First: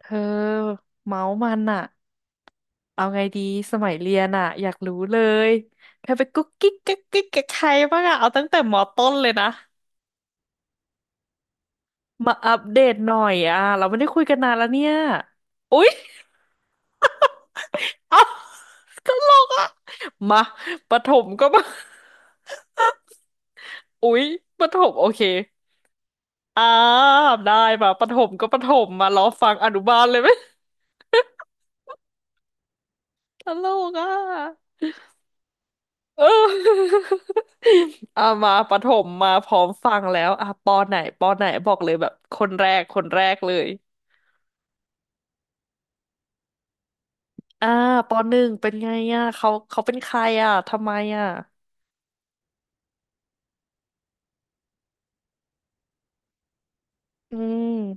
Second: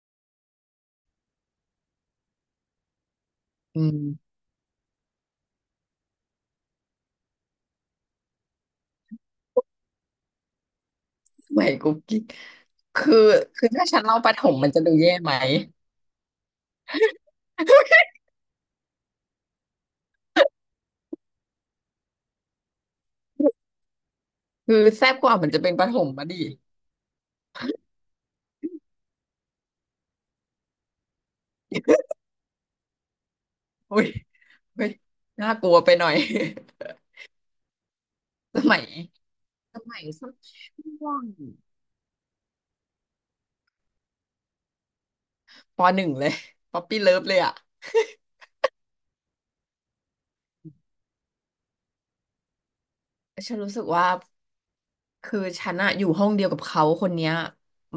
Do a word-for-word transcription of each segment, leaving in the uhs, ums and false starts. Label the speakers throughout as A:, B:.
A: เธอเมาส์มันอะเอาไงดีส
B: อื
A: มัย
B: ม
A: เรียนอะอยากรู้เลยเธอไปกุ๊กกิ๊กกิ๊กกิ๊กกับใครบ้างอะเอาตั้งแต่มอต้นเลยนะ
B: สมัยกุ๊กกิ๊ก
A: มาอัปเดตห
B: คื
A: น่
B: อ
A: อยอะ
B: คือ
A: เรา
B: ถ้า
A: ไม่
B: ฉัน
A: ได้
B: เล่า
A: คุย
B: ป
A: กั
B: ระ
A: น
B: ถ
A: นาน
B: ม
A: แล้
B: มั
A: ว
B: นจะ
A: เนี่
B: ดู
A: ย
B: แย่ไหม
A: อุ๊ย เอาตลกอะมาประถมก็มาอุ๊ยประถ
B: คือ
A: มโอ
B: แซ่บ
A: เค
B: กว่ามันจะเป็นประถมมาดิ
A: อ่าได้มาประถมก็ประถมมารอฟังอนุบาลเลยไหม ตลก
B: อุ้ย
A: อะ
B: อุ้ยน่ากลัวไปหน่อย
A: เออ อ่ะมา
B: ส
A: ป
B: มั
A: ระถ
B: ย
A: มมาพร้อม
B: ส
A: ฟั
B: มั
A: ง
B: ย
A: แล้
B: สั
A: ว
B: ก
A: อ่ะปอ
B: ช่
A: ไหน
B: ว
A: ป
B: ง
A: อไหนบอกเลยแบบคนแรกคนแรกเลย
B: ปหนึ่งเลยป๊อปปี้เลิฟเลยอ่ะ
A: อ่าปอหนึ่งเป็นไงอ่ะเขาเขาเป็นใครอ่ะทำไมอ่ะ
B: ฉันรู้สึกว่าคือฉันอะอยู่ห้องเดียวกับเขาคนเนี้ย
A: อื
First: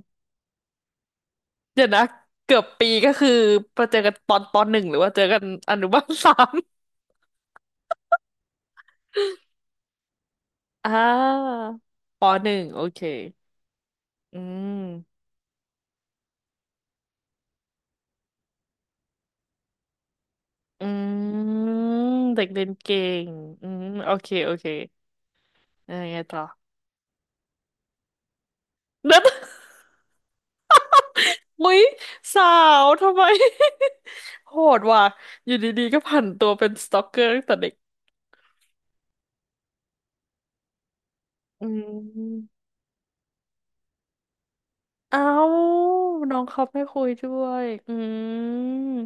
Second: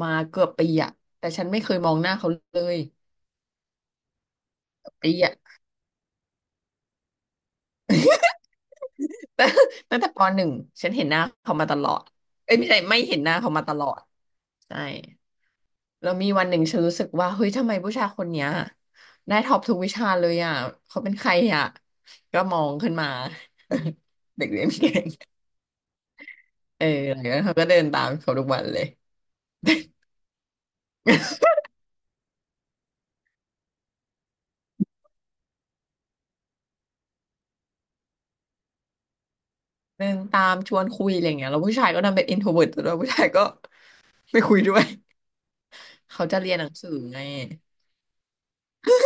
B: มาเกือบปีอะแต่ฉันไม่เคย
A: เดี๋ย
B: ม
A: ว
B: อง
A: นะ
B: หน้าเขา
A: เกื
B: เล
A: อบ
B: ย
A: ปีก็คือมาเจอกันตอนปหนึ่ง
B: เกื
A: ห
B: อบ
A: รือว่า
B: ปี
A: เจอ
B: อะ
A: กัน อนุบาลสาม
B: แต่ตั้งแต่ปหนึ่งฉัน
A: อ่า
B: เห็นหน้าเขามาตลอด
A: ปห
B: เอ้ย
A: นึ่ง
B: ไม่ใช่
A: โอ
B: ไม่
A: เค
B: เห็นหน้าเขามาตลอด
A: อื
B: ใช่
A: ม
B: แล้วมีวันหนึ่งฉันรู้สึกว่าเฮ้ยทำไมผู้ชายคนเนี้ยได้ท็อปทุกวิชาเลยอ่ะ
A: อื
B: เขาเป็นใคร
A: ม
B: อ่ะก็
A: เด็ก
B: ม
A: เรี
B: อ
A: ยน
B: งขึ้น
A: เก่
B: มา
A: งอืมโอเค
B: เด็ก
A: โอ
B: เรี
A: เค
B: ยนเก่ง
A: ยังไงต่อ
B: เออหลังจากนั้นเขาก็เดินตามเขาทุกวันเลย
A: เด็ด อุ๊ยสาวทำไม โหดว่ะอยู่ดีๆก็ผันตัวเป็นสตอกเกอร์ตั้งแต่เด็ก
B: เดินตามชวนคุยอะไรเงี้ยแล้ว
A: อื
B: ผู้ชายก็ดันเป็น i n t r
A: ม
B: o v e r t แล้วผู้ชายก็ไม่คุยด้วย
A: เอ้า
B: เขา
A: น้
B: จะ
A: อง
B: เรียน
A: เขา
B: หนัง
A: ไม่
B: สือ
A: คุย
B: ไง
A: ด้วยอืม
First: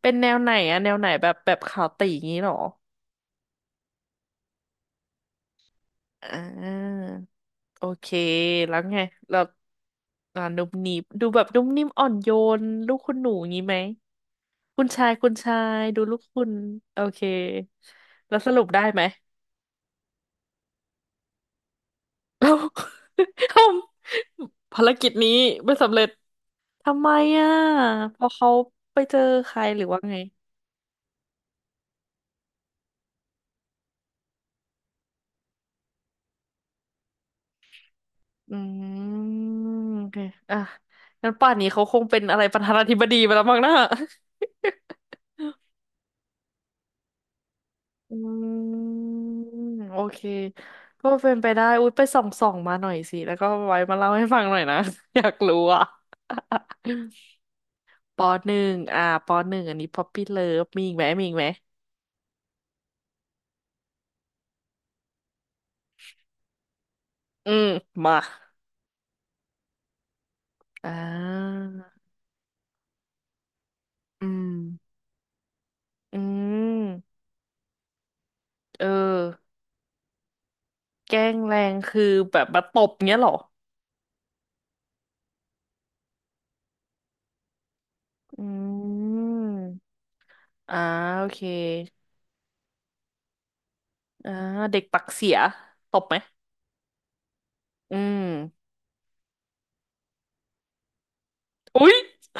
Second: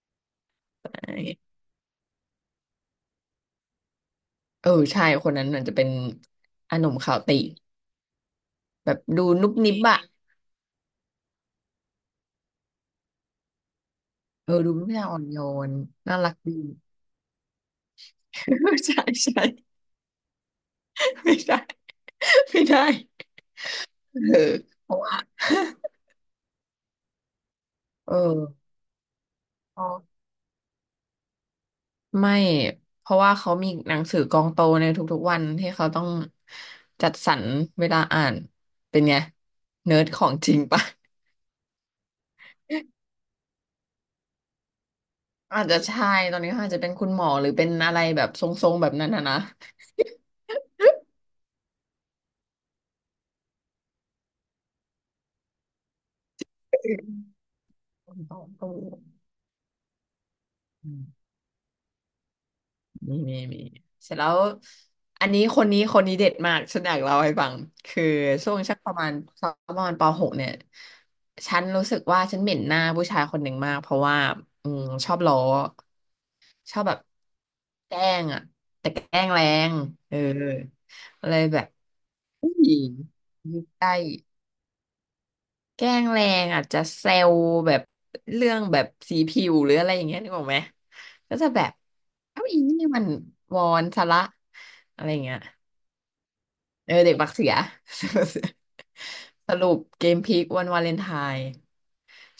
A: เป็นแนวไหนอะแนวไหน
B: ใช่
A: แบบแบบขาวตีงี้เหรอ
B: เออใช่คนนั้นอาจจะเป็น
A: อ่
B: อาหนุ่ม
A: า
B: ขาวติ
A: โอเคแล้ว
B: แบ
A: ไง
B: บดู
A: แล้ว
B: นุบนิบอะ
A: อ่านุ่มนิ่มดูแบบนุ่มนิ่มอ่อนโยนลูกคุณหนูงี้ไหม
B: เออดูเป็
A: คุ
B: น
A: ณ
B: ผู้ชา
A: ชา
B: ย
A: ย
B: อ่อน
A: คุณ
B: โย
A: ชา
B: น
A: ยดูลู
B: น่า
A: ก
B: รัก
A: คุณ
B: ดี
A: โอเคแล้วสรุป ได้ไหม
B: ใช่ใช่ไม่ได้
A: เรา
B: ไม่ได้
A: ท
B: เออ
A: ำภาร
B: เพราะ
A: กิจ
B: ว่า
A: นี้ไม่ สำเร็จทำไมอ่ะ
B: เอ
A: เพอเขา
B: อ
A: ไปเจอใครห
B: อ๋อ
A: รือว่าไง
B: ไม่เพราะว่าเขามีหนังสือกองโตในทุกๆวันที่เขาต้องจัดสรรเวลาอ่าน
A: อืม
B: เป็นไงเนิร์
A: โอ
B: ด
A: เค
B: ของจริ
A: อ่ะ
B: งปะ
A: งั้นป่านนี้เขาคงเป็นอะไรประธานาธิบดีไปแล้วมั้งนะ
B: อาจจะใช่ตอนนี้เขาอาจจะเป็นคุณหมอหรือเป็นอะไร
A: อื
B: แบบทรงๆแบบนั้นนะ
A: ม
B: นะ
A: โอเคก็เป็นไปได้อุ๊ยไปส่องส่องมาหน่อยสิแล้วก็ไว้มาเล่าให้ฟังหน่อยนะ อยากรู้อ่ะ
B: ต้อ
A: ป
B: ง
A: อหนึ่
B: ต้อ
A: ง
B: ง
A: อ่าปอหนึ่งอันนี้ Poppy Love มีอีกไหมมีอีกไหม
B: มีมีมีเสร็จแล้วอันนี้คนนี้คนนี้เด็ดมาก ฉันอยากเล่าให้ฟั
A: อื
B: ง
A: ม
B: คือ
A: มา
B: ช่วงชักประมาณประมาณปหกเนี่ย
A: อ่
B: ฉันรู้สึ
A: า
B: กว่าฉันเหม็นหน้าผู้ชายคนหนึ่งมากเพราะว่า
A: อื
B: อืม
A: ม
B: ชอบล้อ
A: อื
B: ชอบแบบ
A: ม
B: แกล้งอ่ะ
A: เออ
B: แต่แกล้งแรงเออ
A: แกล้
B: เล
A: ง
B: ย
A: แร
B: แบบ
A: งคือแบบ
B: อุ้
A: มา
B: ย
A: ตบเงี้ยเหรอ
B: ยได้ แกล้งแรงอาจจะเซลแบบ
A: อื
B: เรื่องแบบสีผิวหรืออะ
A: ม
B: ไรอย่างเงี้ยนึกออกไหม
A: อ่าโอ
B: ก็
A: เค
B: จะแบบเอ้าอีนี่มันวอนซะละ
A: อ่าเด็กปั
B: อะ
A: ก
B: ไรอย่าง
A: เสี
B: เงี้
A: ย
B: ย
A: ตบไหม
B: เออเด็กบักเสีย
A: อืม
B: สรุปเกมพลิกวันวาเลนไทน์
A: อุ๊ย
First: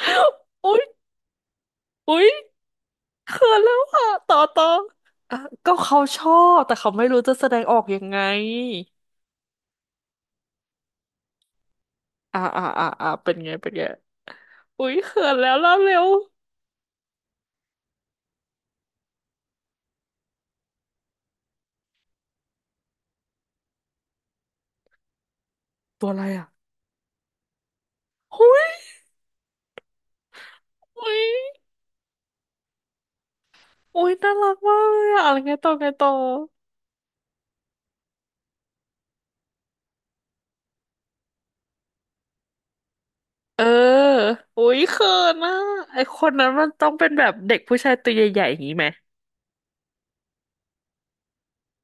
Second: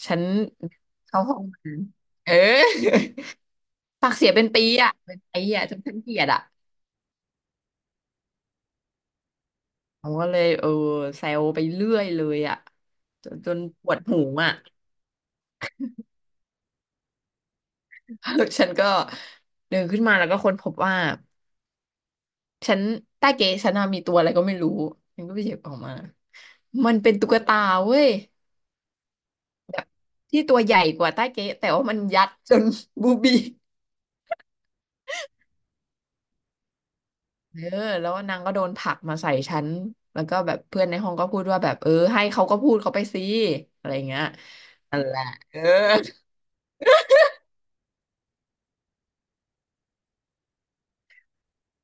B: ฉัน
A: อุ๊ย
B: เข้าห้องน้
A: อุ๊
B: ำ
A: ย
B: เออ
A: เขินแล้ว อ่ะ
B: ปากเสีย
A: ต่อ
B: เป็น
A: ต่
B: ปี
A: อ
B: อ่ะเป็น
A: อ่ะ
B: ปีอ่ะ
A: ก็
B: จนฉั
A: เขา
B: นเกลี
A: ช
B: ยด
A: อ
B: อ่ะ
A: บแต่เขาไม่รู้จะแสดงออกยังไง
B: ผมก็เลยเออเซลไปเรื่อยเลย
A: อ่า
B: อ่ะ
A: อ่าอ่าอ่า
B: จ
A: เป็น
B: นจ
A: ไง
B: น
A: เป็นไง
B: ปวดหูอ่ะ
A: อุ๊ยเขินแล้วเล่าเร็ว
B: ฉันก็เดินขึ้นมาแล้วก็ค้นพบว่า ฉันใต้เก๋ฉันน่ะมีตัวอะไรก็ไม่รู้ฉันก็ไปหยิบออกมา
A: ตัวอะไรอ่ะ
B: มันเป็นตุ๊กตาเว้ย
A: อุ๊ย
B: แบบที่ตัวใหญ่ก
A: อุ๊
B: ว่า
A: ย
B: ใต้เก๋แต่ว่ามันยัดจน บูบี้
A: อุ๊ยน่ารักมากเลยอ่ะอะไรไงต่อไงต่อ
B: เออแล้วนางก็โดนผลักมาใส่ฉันแล้วก็แบบเพื่อนในห้องก็พูดว่าแบบเออให้เขาก็พูดเขาไปสิ
A: เออ
B: อะไรอย่างเงี้ย
A: อุ้ยเขินอ่ะ
B: เอ
A: ไอ
B: อ
A: คนนั้นมันต้องเป็นแบบเด็กผู้ชายตัวใหญ่ๆอย่างนี้ไหม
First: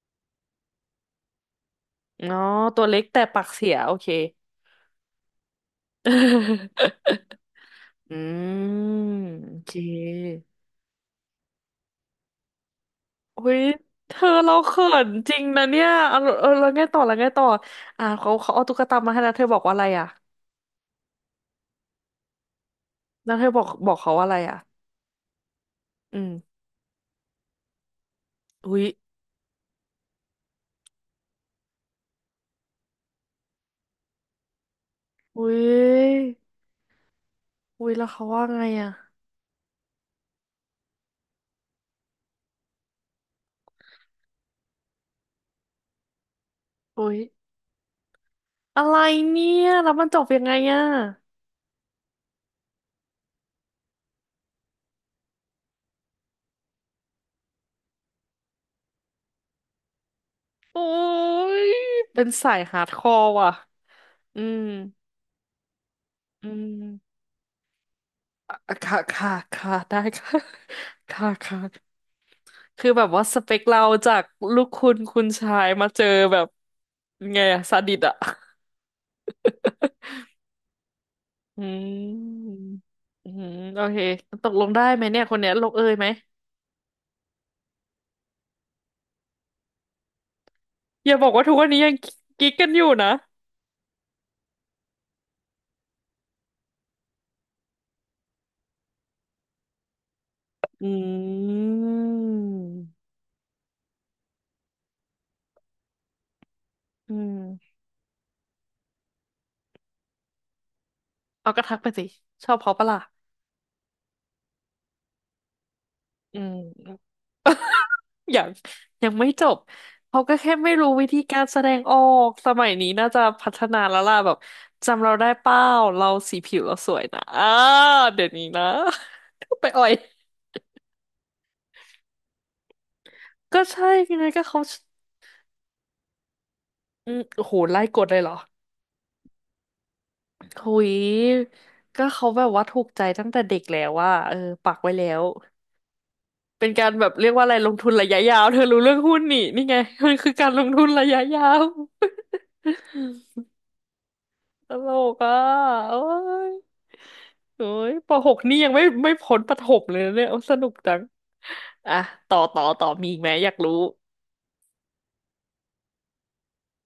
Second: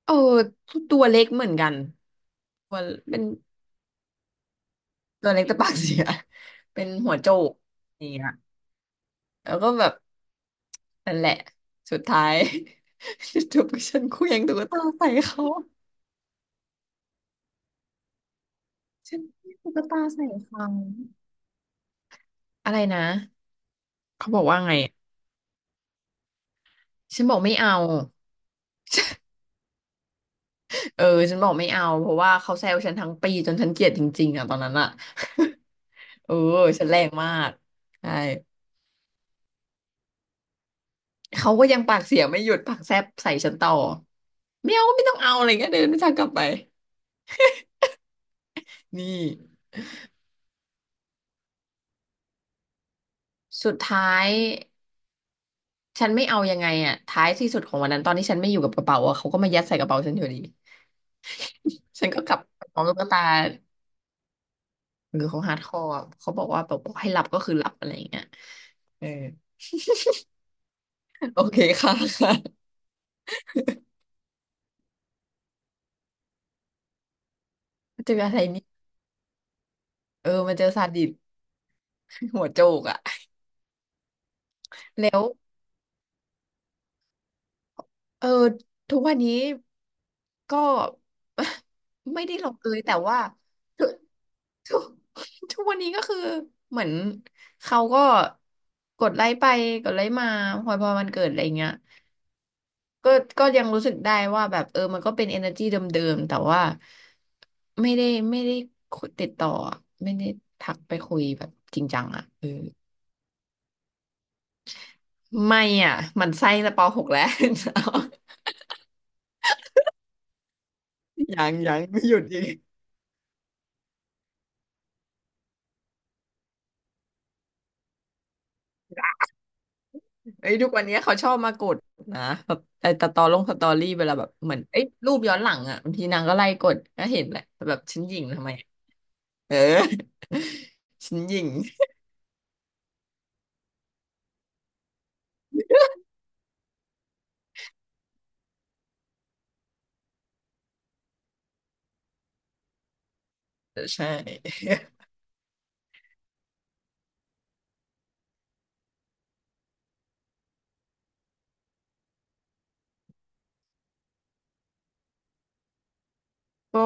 B: เออตัวเล็กเหมือนกัน
A: อ๋อ
B: ตัว
A: ตัวเล็ก
B: เป็
A: แต่
B: น
A: ปากเสียโอเค
B: ตัวเล็กแต่ปากเสีย เป็นหัว โจกอย่าง
A: อื
B: เงี้ย
A: มโอ
B: แล้วก็
A: เค
B: แบบ นั่นแหละสุดท้าย
A: อุ้
B: จ
A: ย
B: บกับฉัน
A: เธ
B: เค
A: อ
B: ว้ง
A: เรา
B: ตุ๊กตา
A: เขิน
B: ใส่
A: จริง
B: เขา
A: นะเนี่ยเอาเออแล้วไงต่อแล้วไงต่ออ่าเขาเขาเอาตุ๊กตามา
B: ฉั
A: ให้
B: น
A: แล้ว
B: เค
A: เธอ
B: ว้
A: บ
B: ง
A: อก
B: ตุ๊
A: ว่า
B: ก
A: อะไร
B: ตา
A: อ่ะ
B: ใส่เขาอะไรนะ
A: แล้วเธอบอกบอกเขาว่า
B: เขา
A: อะไร
B: บอก
A: อ่ะ
B: ว่าไง
A: อืม
B: ฉันบอกไม่เอา
A: อุ้ย
B: เออฉันบอกไม่เอาเพราะว่าเขาแซวฉันทั้งปีจนฉันเกลียดจริงๆอ่ะตอนนั้นอ่ะ
A: อุ้
B: เอ
A: ย
B: อฉันแรงมาก
A: อุ้ยแล้ว
B: ใช่
A: เขาว่าไงอ่ะ
B: เขาก็ยังปากเสียไม่หยุดปากแซบใส่ฉันต่อไม่เอาไม่ต้องเอาอะไรเงี้ยเดินไม่ทางกลับไป
A: อุ้ยอะไร
B: นี่
A: เนี่ยแล้วมันจบยังไงอ่ะ
B: สุดท้ายฉันไม่เอายังไงอ่ะท้ายที่สุดของวันนั้นตอนที่ฉันไม่อยู่กับกระเป๋าอ่ะเขาก็มายัดใส่กระเป๋าฉันอยู่ดี
A: โอ้ย
B: ฉันก็
A: เป็น
B: กลับ
A: สาย
B: ไปพ
A: ฮา
B: ร้อม
A: ร์ด
B: ตุ๊
A: ค
B: ก
A: อ
B: ตา
A: ร์ว่ะอืม
B: หรือเขาฮาร์ดคอร์เขาบอ
A: อื
B: กว่าแบบบอก
A: ม
B: ให้หลับก็คือหลับอะไรอย่างเงี้ย
A: อ่ะค่ะ
B: เออ
A: ค่ะค่ะได้ค่ะ ค่ะ
B: โอเค
A: ค่ะ
B: ค่ะค่ะ
A: คือแบบว่าสเปคเราจากลูกคุณคุณชายมาเจอแบบไงอะซาดิส
B: เจ
A: อะ
B: ออะไรนี่เออมาเจอซาดิส
A: อื
B: หัว
A: ม
B: โจกอ่ะ
A: อืมโอเคตกลงได้ไหมเนี่ยคนเนี้ยลงเอยไหม
B: เออทุกวันนี้ก็
A: อย่าบอกว่าทุกวันนี้ยัง
B: ไม่ได้ล
A: กิ๊ก
B: ง
A: กั
B: เอ
A: น
B: ย
A: อยู่
B: แต่
A: นะ
B: ว่าทุกทุกทุกวันนี้ก็คือเหมือนเขาก็กดไลค์ไปกดไลค์มาพอพ
A: อื
B: อวันเกิดอะไรอย่างเงี้ย
A: ม
B: ก็ก็ยังรู้สึกได้ว่าแบบเออมันก็เป็น energy เดิมๆแต่ว่า
A: อืม
B: ไม่ได้ไม่ได้คุยติดต่ออะไม่ได้ทักไปคุยแบ
A: เอา
B: บ
A: กระทั
B: จ
A: ก
B: ริง
A: ไป
B: จั
A: สิ
B: งอ่ะเอ
A: ช
B: อ
A: อบเขาปะล่ะ
B: ไม่อ่ะหมัน
A: อื
B: ไส้แต่ป
A: ม
B: หกแล้ว
A: อยังยังไม่จบเขาก็แค่ไม่รู้วิธี การ
B: ยัง
A: แสด
B: ยั
A: ง
B: ง
A: ออ
B: ไม่หยุด
A: ก
B: อี
A: ส
B: ก
A: มัยนี้น่าจะพัฒนาแล้วล่ะแบบจำเราได้เป้าเราสีผิวเราสวยนะอ้าเดี๋ยวนี้นะ ไปอ่อย
B: เอ้ยทุกวันนี้เขาชอบมากดนะแบบไอ้ตตอลงส
A: ก็
B: ตอ
A: ใช่
B: รี่เวลาแบ
A: ไง
B: บ
A: ก็
B: เหมือ
A: เขา
B: นเอ้ยรูปย้อนหลังอ่ะบางทีนางก็ไล่กดก็
A: อื
B: เห็
A: ม
B: นแหละ
A: โอ้โห
B: แต่แบบ
A: ไล่ก
B: ฉัน
A: ด
B: ห
A: เล
B: ยิ่
A: ย
B: ง
A: เหรอ
B: ทำไมอะเออ
A: หุย
B: ฉันหยิ่ง
A: ก็เขาแบบว่าถูกใจตั้งแต่เด็กแล้วว่าเออปักไว้แล้วเป็นการแบบเรียกว่าอะไรลงทุนระยะยาวเธอรู้เรื่องหุ้นนี่นี่ไง มันคือการลงทุนระยะยาว
B: ใช่
A: ตลกอ่ะโอ้ยโอ้ยปหกนี่ยังไม่ไม่พ้นประถมเลยนะเนี่ยโอ้สนุกจังอ่ะต่อต่อต่อมีอีกไหมอยากรู้
B: ก็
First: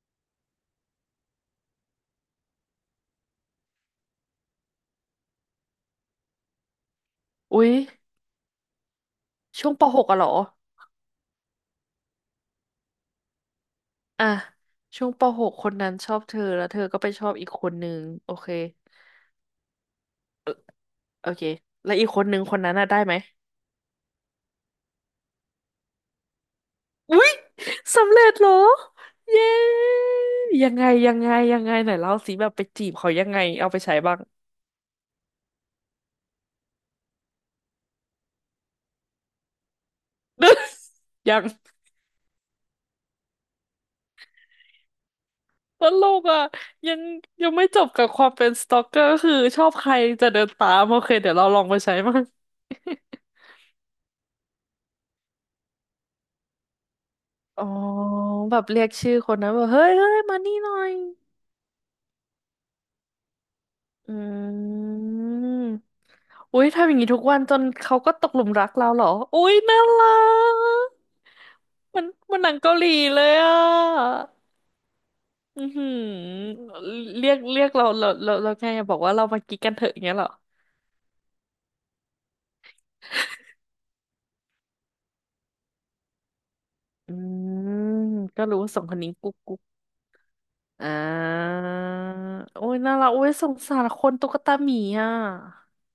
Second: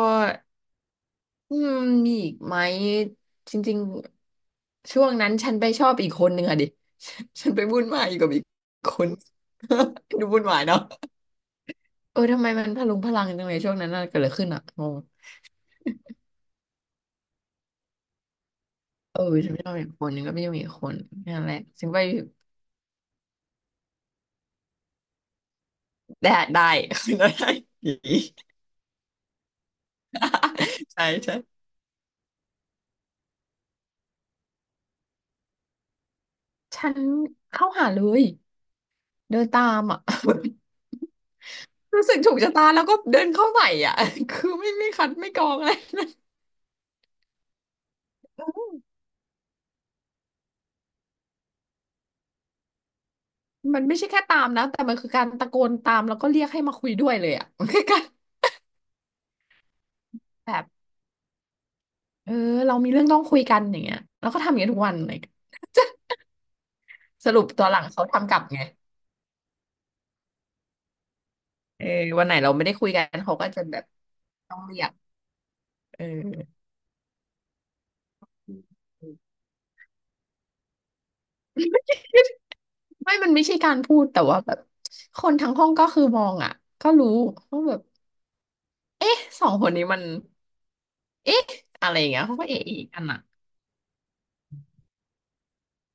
B: อืมมีอีกไหมจริงๆช่วงนั้นฉันไปชอบอีกคนหนึ่งอะดิ ฉันไป
A: อุ๊ย
B: วุ่นวายอยู่กับอีกคน
A: ช่วงปหกอะ เหร
B: ดู
A: อ
B: วุ่นวายเนาะเออทำไมมันพลุงพลังจังเลยช่วงนั้นน่ะเกิดอะ
A: อ่ะ
B: ไรขึ้นอะงง
A: ช่วงปหกคนนั้นชอบเธอแล้วเธอก็ไปชอบอีกคนนึงโอเค
B: เออฉันไม่ชอบอีกคนหนึ่งก็ไม่ชอบอีกคน
A: โอ
B: นั่
A: เค
B: นแหละฉัน
A: แล้ว
B: ไป
A: อีกคนนึงคนนั้นน่ะได้ไหม
B: ได้ได้
A: อุ๊
B: ได้
A: ย
B: ผี
A: สำเร็จเหรอเย้ยังไง
B: ใช่
A: ยังไงยั
B: ใช่
A: งไงไหนเล่าสิแบบไปจีบเขายังไงเอาไปใช้บ้าง
B: ฉันเข้าหาเลยเดินตามอะ
A: ยัง
B: รู้สึกถูกชะตาแล้วก็เดินเข้าใส่อะ คือไม่ไม่คัดไม่กรองอะไร
A: ตลกอ่ะยังยังไม่จบกับความเป็นสตอกเกอร์คือชอบใครจะเดินตามโอเคเดี๋ยวเราลองไปใช้มั้าง
B: มันไม่ใช่แค่ตามนะแต่มันคือการตะโกนตามแล้วก็เรียกให้มาคุยด้วยเลยอ่ะ
A: อ๋อ
B: มันคือการ
A: แบบเรียกชื่อคนนั้นแบบเฮ้ยเฮ้ยมานี่
B: แบ
A: ห
B: บ
A: น่อย
B: เออเรามีเรื่องต้องคุยกันอย่างเงี้ย
A: อื
B: แล้วก็ทำอย่างเงี้ยทุกวันเลย
A: มอุ้ยทำอย่างนี้ทุก
B: ส
A: วั
B: รุ
A: น
B: ป
A: จ
B: ต
A: น
B: อนหลัง
A: เขา
B: เขา
A: ก็ต
B: ทำ
A: ก
B: กลั
A: ห
B: บ
A: ลุม
B: ไง
A: รักเราเหรออุ้ยน่ารัก
B: เออ
A: มัน
B: วันไหน
A: มันห
B: เรา
A: นัง
B: ไม่
A: เกา
B: ได้
A: ห
B: คุ
A: ลี
B: ยกั
A: เล
B: น
A: ย
B: เขาก็
A: อ่
B: จะแบบ
A: ะ
B: ต้องเรียก
A: อือหื
B: เออ
A: อเรียกเรียกเราเราเราเราไงอะบอกว่าเรามากิ๊กกันเถอะอย่างเงี้ยเหรอ
B: ไม่มันไม่ใช่การพูดแต่ว่าแบบคนทั้งห้องก็คือมองอ่ะก็รู้
A: อื
B: ว่าแบ
A: ม
B: บ
A: ก็รู้ว่าสองคนนี้
B: เอ๊ะ
A: กุ๊
B: สอง
A: ก
B: คนนี้มัน
A: อ่
B: เอ๊ะ
A: า
B: อะไรอย่างเงี้ยเขาก็เอ๊ะ
A: โอ้ย
B: อีก
A: น่า
B: อั
A: รั
B: น
A: ก
B: อ่ะ
A: โอ้ยสงสารคนตุ๊กตาหมีอ่ะ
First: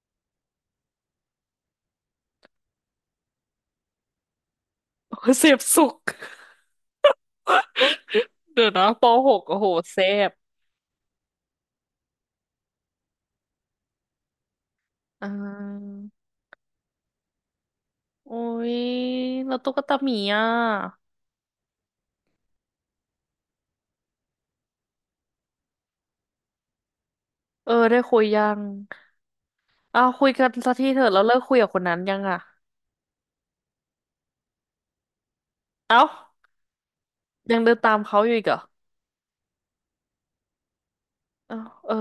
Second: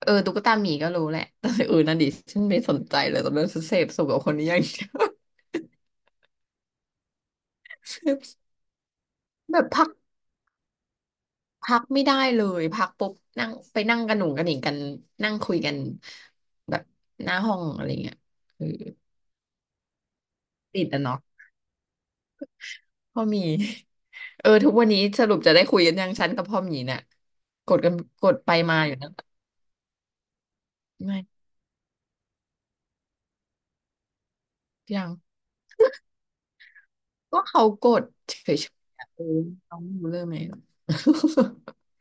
B: เออตุ๊กตาหมีก็รู้แหละ แต่อื่นนั่นดิฉันไม่สนใจเลยตอนนั้นฉันเสพสุขกับคนนี้อย่างเดียว
A: โอ้ยเสพสุขเดี๋ยวนะปหก โอ้
B: แบบ
A: โห
B: พัก
A: เสพ
B: พักไม่ได้เลยพักปุ๊บนั่งไปนั่งกันหนุ่งกันหนิงกัน
A: อ่
B: นั่งคุยกัน
A: า
B: แบบหน้าห้องอะไรเงี้ย
A: โอ้
B: เออ
A: ยแล้วตุ๊กตาหมีอ่ะ
B: ติดอ่ะเนาะพ่อหมี เออทุกวันนี้สรุปจะได้คุยกันยังฉันกับพ่อหมีเนี่ย
A: เอ
B: ก
A: อ
B: ดกัน
A: ได้คุย
B: กด
A: ยั
B: ไป
A: ง
B: มาอยู่นะ
A: อ้าวคุยกันสักทีเถอะแล้วเลิก
B: ไม่
A: คุยกับคนนั้นยังอ่ะ
B: ยัง
A: เอ้า
B: ก็
A: ยัง
B: เขา
A: เดิน
B: ก
A: ตาม
B: ด
A: เขาอ
B: เฉ
A: ยู่อีกเหรอ
B: ยๆอะเออน้องรู้เรื่องไหม
A: เอ้า เออ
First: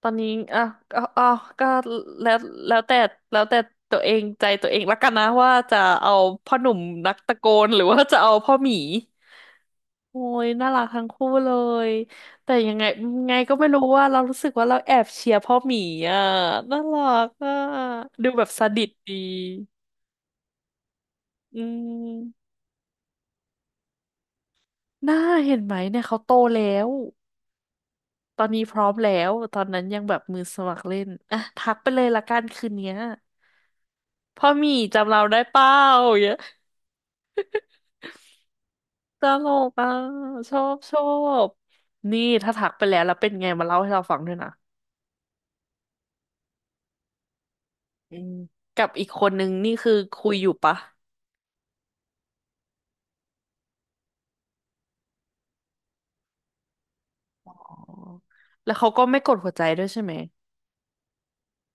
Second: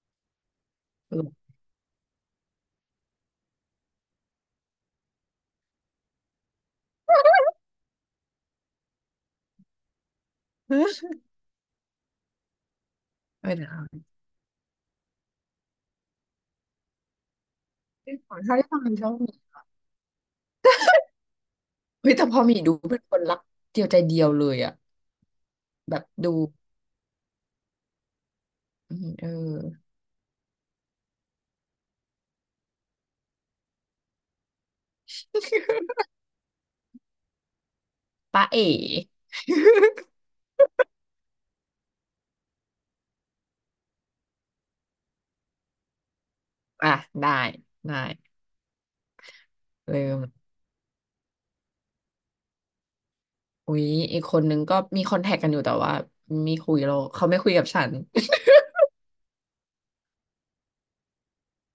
A: ตอนนี้อ่ะเอา
B: ตล
A: เอา
B: ก
A: ว ก็แล้ว แล้วแต่ แล้วแต่ตัวเองใจตัวเองละกันนะว่าจะเอาพ่อหนุ่มนักตะโกนหรือว่าจะเอาพ่อหมี โอ้ยน่ารักทั้ง
B: เ
A: คู่เลยแต่ยังไงไง
B: ออ
A: ก็
B: เดี๋
A: ไม่
B: ยว
A: รู้ว่า
B: นะ
A: เรารู้สึกว่าเราแอบเชียร์พ่อหมีอ่ะน่ารักอ่ะดู
B: ขอ
A: แบบ
B: เท่า
A: ส
B: ที่ฟั
A: ดิต
B: งชอ
A: ดี
B: บ
A: อื
B: เฮ้ยแต่พอ
A: ม
B: หมีดูเป็นคนรักเดียวใจเดียวเลยอะ
A: น่าเห็นไหม
B: แบ
A: เนี่
B: บ
A: ยเขา
B: ดู
A: โตแล้วตอนนี้พร้อ
B: อื
A: ม
B: ม
A: แล้
B: เออ
A: วตอนนั้นยังแบบมือสมัครเล่นอ่ะทักไปเลยละกันคืนเนี้ยพ่อหมีจำเราได้เปล่าอย่างเงี้ย
B: ป้าเอ๋
A: ตลกอ่ะชอบชอบนี่ถ้าทักไปแล้วแล้วเป็นไงมาเล่าให้เราฟังด้วยนะ
B: อ่ะได้ได้
A: อืมกับอีกคนนึงนี่คือ
B: เริ่ม
A: คุยอยู่ปะ
B: อุ๊ยอีกคนนึงก็มีคอนแทคกันอยู่แต่ว่าไมีคุยเราเขาไม่คุ
A: อ๋อ
B: ยกับฉัน
A: แล้วเขาก็ไม่กดหัวใจด้วยใช่ไหม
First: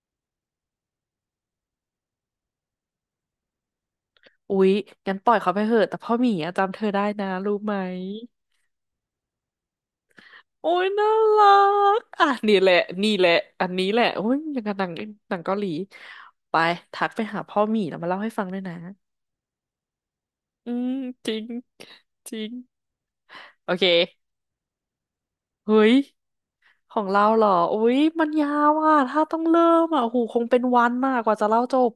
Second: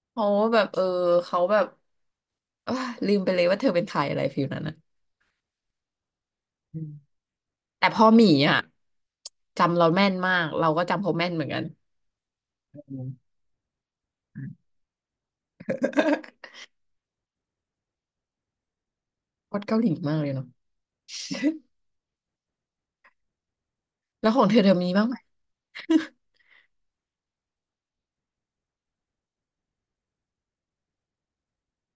B: เขาะว่าแบบเออเขาแบบ อ่ะลืมไปเลยว่าเธอเป็นใครอะไรฟิล
A: อุ๊
B: นั้น
A: ย
B: นะ
A: งั้นปล่อยเขาไปเถอะแต่พ่อหมีอะจำเธ
B: อื
A: อ
B: ม
A: ได้นะรู้ไหม
B: แต่พอหมีอ่ะจำเราแม่นมากเรา
A: โอ้
B: ก็
A: ย
B: จำ
A: น่า
B: เขาแม่นเหมื
A: รั
B: อนกัน
A: กอ่ะนี่แหละ
B: อืม
A: นี่แหละอันนี้แหละโอ้ยอย่างกับหนังหนังเกาหลีไป ทักไปหาพ่อหมีแล้วมาเล่าให้ฟังด้วยนะ
B: โคตเกาหลีมากเลยเนาะ
A: อืมจริงจริงโอ
B: แล้
A: เค
B: วของเธอเธอมีบ้างไหม
A: เฮ้ยของเราเหรออุ๊ยมันยาวอ่ะถ้าต้องเริ่มอ่ะโอ้โหคงเป็นวันมากกว่าจะเล่าจบ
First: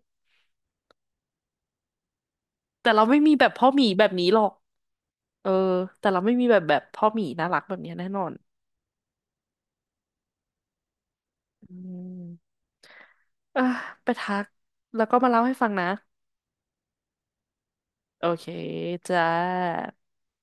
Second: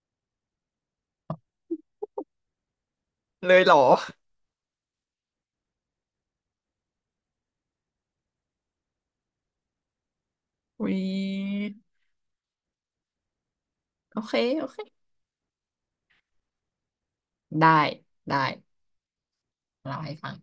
A: แต่เราไม่มีแบบ
B: เลย
A: พ่อ
B: เหร
A: ห
B: อ
A: มีแบบนี้หรอกเออแต่เราไม่มีแบบแบบพ่อหมีน่ารักแบบนี้แน่นอน
B: อุ๊ย
A: อืมอ่ะไป
B: โอเค
A: ทัก
B: โอเค
A: แล้วก็มาเล่าให้ฟังนะ
B: ได้
A: โอ
B: ได้
A: เคจ้า
B: เล่าให้ฟัง